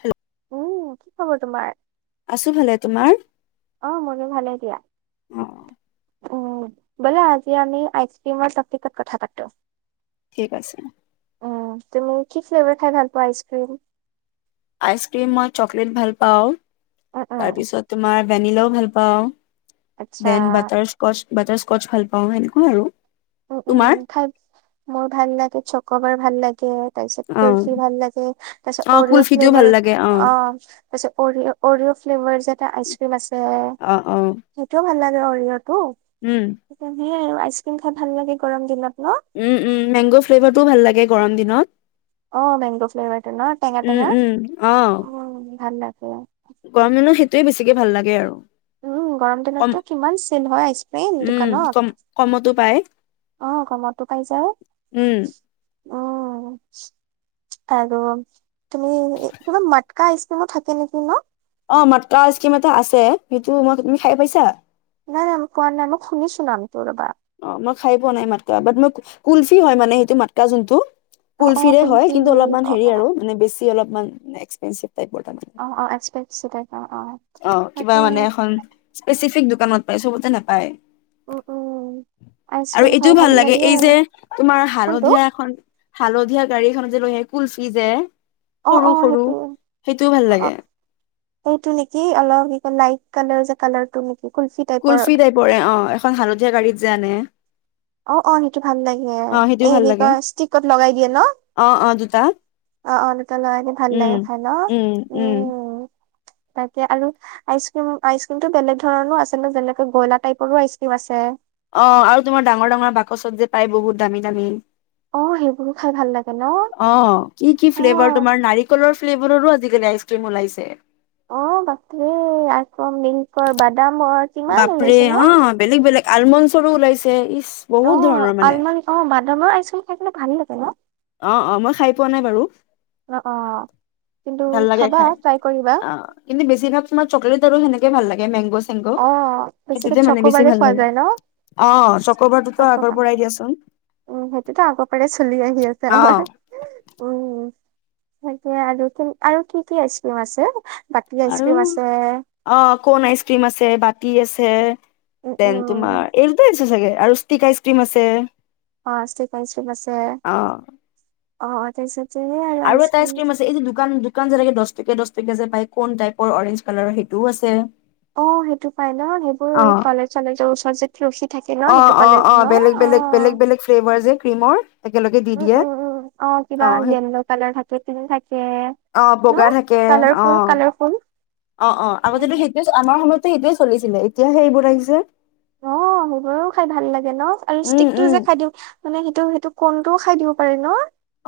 Hello, উম' কি খবৰ তোমাৰ? আছো ভালে তোমাৰ? অ' ময়ো ভালে দিয়া অ অহ' বোলা আজি আমি আইচক্ৰীমৰ টপিকত কথা পাতো। ঠিক আছে। অহ' তুমি কি ফ্লেভাৰ খাই ভাল পোৱা আইচক্ৰীম? আইচক্ৰীম মই চকলেট ভাল পাওঁ। উম, তাৰ উম, পিছত তোমাৰ ভেনিলাও ভাল পা পাওঁ। আচ্ছা। Then butterscotch. Butterscotch ভাল পাওঁ সেনেকুৱা আৰু। তোমাৰ উম-উম ভাল মোৰ ভাল লাগে চকোবাৰ ভাল লাগে। তাৰপিছত কুলফি অ ভাল লাগে তাৰ পিছত অ অৰিঅ' কুলফিটোও ভাল ফ্লেভাৰ লাগে অ তাৰপিছত অৰিঅ' অৰিঅ' ফ্লেভাৰৰ যে এটা আইচ ফেমাছ। অহ-অহ অৰিঅ'ত সেইটো। আৰু আইচক্ৰীম ভাল লাগে গৰম দিনত। ন? উম-উম মেংগ' ফ্লেভাৰটোও ভাল লাগে গৰম দিনত। অ মেংগো ফ্লেভাৰটো ন উম টেঙা-টেঙা উম অ অহ ভাল লাগ লা য়ে বেছিকে ভাল লাগে আৰু। উম গৰম কম দিনতটো কিমান চেল হয়, আইচক্ৰীম উম কম দোকানত কমতো পায় অহ' কমতো পাই উম যায়। উম আৰু তুমি কিবা মাটকা আইচকিমো থাকে নেকি ন। অহ' মাতকা আইস্কিম এটা আছে সেইটো মই তুমি খাই পাইছা। নাই নাই মই পোৱা নাই মোক শুনিছো নামটো ৰবা। অহ মই খাই পোৱা নাই মাতকা বাট মই কুলফি হয় মানে সেইটো মাতকা যোনটো। অ', অ', কুলফিৰে হয় শুনিছো, কিন্তু অলপমান অ', হেৰি আৰু মানে বেছি অলপমান এক্সপেনচিফ অহ-অহ এচপেচচি তাইপৰ অহ। অহ কিবা মানে এখন টিফিক দোকানত পায়, চবতে নাপায়। উম, উম। আৰু আইচক্ৰীম খাই এইটোও ভাল লাগে এই আৰু যে তোমাৰ কোনটো হালধীয়া এখন হালধীয়া গাড়ীখনত যে লৈ আহে, কুলফি যে। অহ সৰু অহ সৰু সেইটো সেইটোও ভাল লাগে অহ এইটো নেকি অলপ। লাইট কালাৰ যে কালাৰটো কুলফি টাইপৰ। কুল্ফি টাইপৰে অহ, এখন হালধীয়া গাড়ীত যে আনে। অহ অহ সেইটো ভাল লাগে। এ অ হে সেইটোও ভাল লাগে এনেকুৱা ষ্টিকত লগাই দিয়ে ন? অ অ দুটা অহ অহ দুটা লগাই দি ভাল উম লাগে খাই ন উম। তাকে আৰু আইচ ক্ৰীম আইচ ক্ৰীমতটো বেলেগ ধৰণো আছে ন যেনেকে গইলা টাইপৰো আইচক্ৰীম আছে। অহ আৰু তোমাৰ ডাঙৰ ডাঙৰ বাকচত যে পাই বহুত দামী দামী। অহ সেইবোৰো খাই ভাল লাগে। ন অহ কি কি অ ফ্লেভাৰ তোমাৰ নাৰিকলৰ ফ্লেভাৰৰো আজিকালি আইচক্ৰীম ওলাইছে। অহ বাকী আক লিংকৰ বাদ বাপৰে অহ বেলেগ বেলেগ আলমণ্ডছৰো ওলাইছে। ইচ বহুত অহ ধৰণৰ মানে আলমন অ বাদামৰ আইচক্ৰীম খাই কিন্তু ভাল লাগে ন? অহ অহ মই খাই পোৱা নাই বাৰু। অ অ কিন্তু ভাল লাগে খাবা খাই ট্ৰাই কৰিবা অহ ইনে বেছিভাগ তোমাৰ চকলেট আৰু সেনেকে [unintelligible] ভাল লাগে মেংগছ অ বেছিকে চকু বাৰে খোৱা লাগে যায় ন? অ [inaudible] চকবাৰটোতো আগৰ পৰাই দিয়াচোন সেইটোতো আগৰ পাৰ চলি আহ। আহি আছে অ আমাৰ। উম তাকে আৰু কি আৰু কি কি আইচক্ৰীম আছে? বাকী আৰু আইচক্ৰীম আছে অ কোন আইচক্ৰীম আছে। কি আছে। উম দেন তোমাৰ উম এই দুটাই আছে চাগে। আৰু ষ্টিক আইচ ক্ৰীম আছে। অ ষ্টিক আইচ ক্ৰীম আছে। অ অ [unintelligible] আৰু এটা আইচ আইচক্ৰীম ক্ৰীম আছে এইটো দোকান দোকান যেনেকে দছ টকীয়া দছ টকীয়া যে পায় কোন টাইপৰ অৰেঞ্জ কালাৰৰ, সেইটোও আছে। অ সেইটো পাই ন? সেইবোৰ অ এই কলেজ চলেজৰ ওচৰ যে [unintelligible] অ সেইটো অ কলেজ অ ন বেলেগ অ বেলেগ বেলেগ বেলেগ ফ্লেভাৰ যে ক্ৰীমৰ। একেলগে দি উম দিয়ে উ উম অ কিবা য়েলল কালাৰ থাকে ক থাকে অ বগা ন থাকে অ কালাৰফুল কালাৰফুল অ অ আগতে যটো সেইটোয়ে আমাৰ তে সেইটোয়ে চলিছিলে এতিয়া সেইবোৰ আহিছে অ সোবৰেো খাই ভাল লাগে ন আৰু উম ষ্টিকটো উম যে খাই দিওঁ মানে সেইটো সেইটো কোনটোও খাই দিব পাৰে ন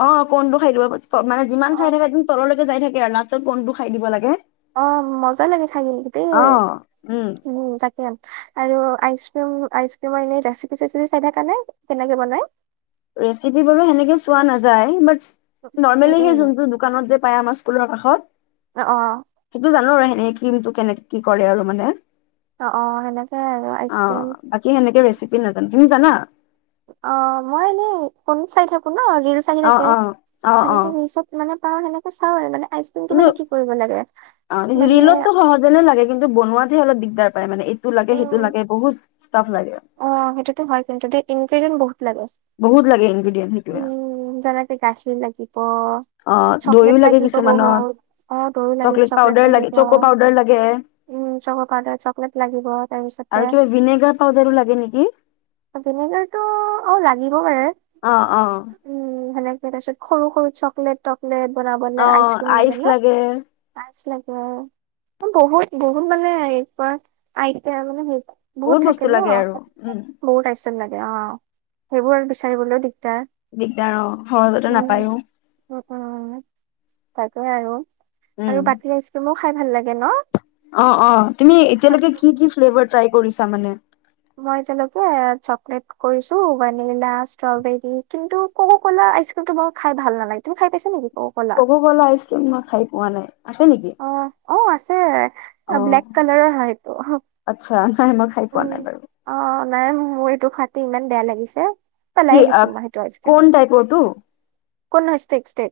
অ কোনটো খাই দিব মানে যিমান অ খাই থাকে তদ তললৈকে যাই থাকে কি আ লাষ্টত কনটো খাই দিব লাগে অ মজা লাগে থাকিদে অ উম উ জাকিয়াল আৰু আইছক্ৰিম আইছক্ৰিম এনেই ৰেচিপি চেচিপি ডাই থাকানে কেনেকৈ বনায় ৰেচিপি বাৰু সেনেকে চোৱা নাযায় বাট উম নৰ্মেলি হে উম যোনটো দোকানত যে পায় আমা কুলৰ কাষত অ অ সেইটো জানোৱেই এই ক্ৰীমটো কেনেকে কি কৰে আৰু মানে অ অ সেনেকে আৰু আইচ ক্ৰীম কি জানা অ মই এনে ফনি চাই থাকো অ ৰিলচ আহি অ থাকে অ অ অ সেনেকে ৰিল চব মানে কাৰণ সনেকে চাওঁ হয় মানে আইচক্ৰীমটো কিন্তু মানে কি কৰিব লাগে অ মানে ৰৰিলতো সহজে নে লাগে কিন্তু বনোৱাাত ে অলপগদাৰ প মানে সেইটো লাগে সেইটো উম লাগে বহুত ষ্টাফ লাগে অ সেইটোতো হয় কিন্তু ইনগ্ৰেডিয়েণ্ট বহুত লাগে বহত লাগে এি উম জনা তেেকা আছিল লাগি অ দৈও চকলেট লাগে লাগিব কিছুমানত বহুত অ গৰু লাগি চকলেট পাউদাৰ লাগে লাগিব চকো পাউদাৰ লাগে উম চক পাউদাৰ চকলেট লাগিব তাৰপিছতে আৰু কিবা ভিনেগাৰ পাউদাৰো লাগে নেকি ভিনেগাৰ টো অ লাগিব পাৰে আহ অ তাৰ পিছত সৰু সৰু চকলেট চকলেট াব অ আইচক্ৰ্ৰীম আইচ লাগে ন আইচ বহুত বহুত মানে এা আইতা মানে বহুত থাকে বস্তু ন লাগে আৰু উম বহুত আশম লাগে অ সেইবোৰ আৰু বিচাৰিবলৈ দিগদাৰ দিগদাৰ অ সহজতে উম নাপায়ো তাকো আৰু আৰু উম বাকীৰ আইচক্ৰীমৰ খাই ভাল লাগে ন অ অ তুমি এতিয়ালৈকে কি কি ফ্লেভাৰ ট্ৰাই কৰিছা মানে মই তেওঁলোকে চকলেট কৰিছো ভেনিলা ষ্ট্ৰবেৰী কিন্তু কক কলা আইচক্ৰীমটো মই খাই ভাল নালাগে তুমি খাই পাইছা নেকি কক' কলা ক'ব গলে আইচক্ৰিম নাখাই ওৱালে আছে নেকি অ অ আছে অ ব্লেক কালাৰৰ শাৰীটো আচ্ছা নাই মই খাই পোৱা নাই বাৰু নাই মোৰ এইটো ফাতি ইমান বেয়া লাগিছে পেলাই কি দিছো অহ মই সেইটো আইচক্ৰীম কোন তাইপৰটো কোন নহয় ষ্টেক ষ্টেক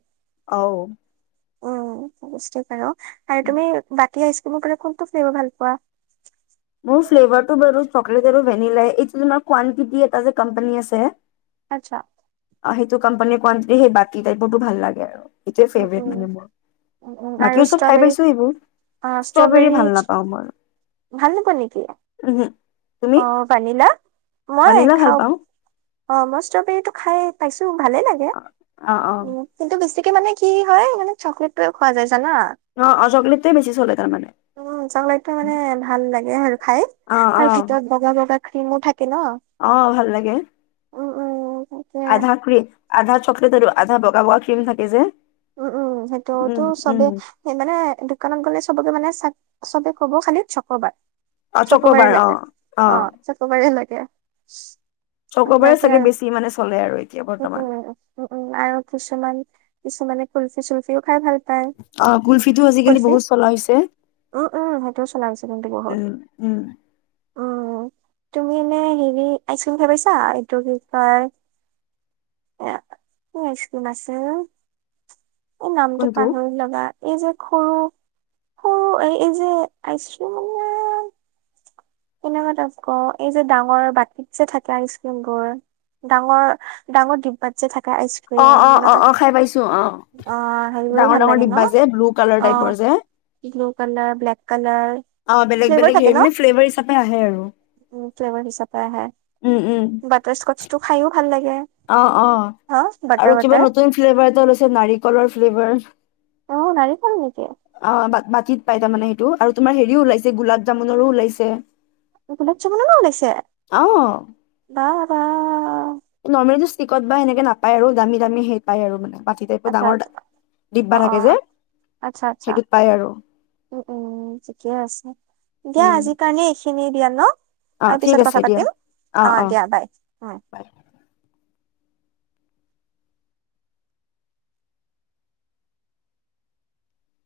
অহ উম বুষ্টে পাৰ আৰু তুমি বাক আইচক্ৰীম কোনটো ফ্লেভাৰ ভাল পোৱা মোৰ ফ্লেভাৰটো বাৰু চকলেত আৰু ভেনিলাই এইটো যে কোৱান্তিতি নামৰ যে কোম্পানী এটা আছে আচ্ছা অ সেইটো কোম্পানীৰ কোৱানিটি সেই বাটি টাইপৰতো ভাল লাগে আৰু এইটোৱে উম ফেভৰিট উম মানে মোৰ উম উম আৰু বাকি চব খাই ষ্ট্ৰবেৰী পাইছো সেইবোৰ ষ্ট্ৰবেৰী ভাল নাপাওঁ মই ভাল নোপোৱা নেকি উহু তুমি অ পানিলা মই ভানিলা ভাল খাও পাওঁ অ মই ষ্ট্ৰবেৰীটো খায়ে ভালে লাগে অ অ কিন্তু বেছি মানে কি হয় মানে চকলেটোয়ে খোৱা যায় অ অ চকলেটটোৱে বেছি চলে তাৰমানে উম চকলেতটো মানে ভাল লাগে আৰু খাই তাৰ ক্ৰীমো থাকে ন। অহ ভাল লাগে উম, উম, তাকে আধা ক্ৰীম আধা চকলেট আধা বগা বগা ক্ৰীম থাকে যে উম উম সেইটোতো উম উম চবেই মানে দোকানত গ'লে চবকে মানে আচলতে কব খালি চক'বাৰ অ চকবাৰী চকবাৰ অ লাগে অ চকবাৰী লাগে [inaudible] চকবাৰে চাগে বেছি মানে চলে আৰু এতিয়া উ বৰ্তমান উম উ উম আৰু কিছুমান মানে কুলফি চুলফিও খাই ভাল পায়। আহ কুল্ফিটো আজিকালি কুলফি বহুত চলা হৈছে উম, উম, সেইটোও চলা উম উম অ তুমি এনে হেৰি আইচক্ৰীম খাই পাইছা এইটো কি কয় কি আইচক্ৰীম আছিল এই নামটো কোনটো পাহৰি লবা- এই যে সৰু সৰু এই এই যে আইচক্ৰীম কেনেকুৱা তাত ক এই যে ডাঙৰ বাটিত যে থাকে আইচ ক্ৰীম বোৰ ডাঙৰ ডাঙৰ দিবাট যে থাকে অ আইচক্ৰীম অ মানে অ তাত অ খাই পাইছো অ অ হেৰিবোৰো ডাঙৰ ভাল ডাঙৰ লাগে ন ডিব্বা যে ব্লু কালাৰ অ টাইপৰ যে ব্লু কালাৰ ব্লেক কালাৰ অ বেলেগ ফ্লেভাৰ বেলেগ থাকে হেৰি ন মানে ফ্লেভাৰ হিচাপ ফ্লেভাৰ হিচাপে আহে উম উম বাটাৰস্কটচ টো খায়ো অ অ বাটাৰ আৰু কিবা বাটাৰ নতুন ফ্লেভাৰ এটা লৈছে নাৰিকলৰ ফ্লেভাৰ অ নাৰিকল নেকি কীট পাই তাৰমানে সেইটো আৰু তোৰ হেৰিও ওলাইছে গোলাপ জামুনৰো ওলাইছে গোলাপ জামুনৰো ওলাইছে অ বা বা নৰ্মেলিটো ষ্টিকত বা এনেকে নাপায় আৰু দামী দামী হেৰিত পাই আৰু মানে বাতি টাইপৰ আচ্ছা ডাঙৰ আচ্ছা অ ডিব্বা অ থাকে যে আচ্ছা আচ্ছা সেইটোত পায় আৰু উম উম ঠিকে আছে দিয়া উম আজি কাৰণে খিনিয়ে দিয়া ন অ আৰু ঠিক পিছত কথা আছে দিয়া পাতিম অ দিয়া বাই উ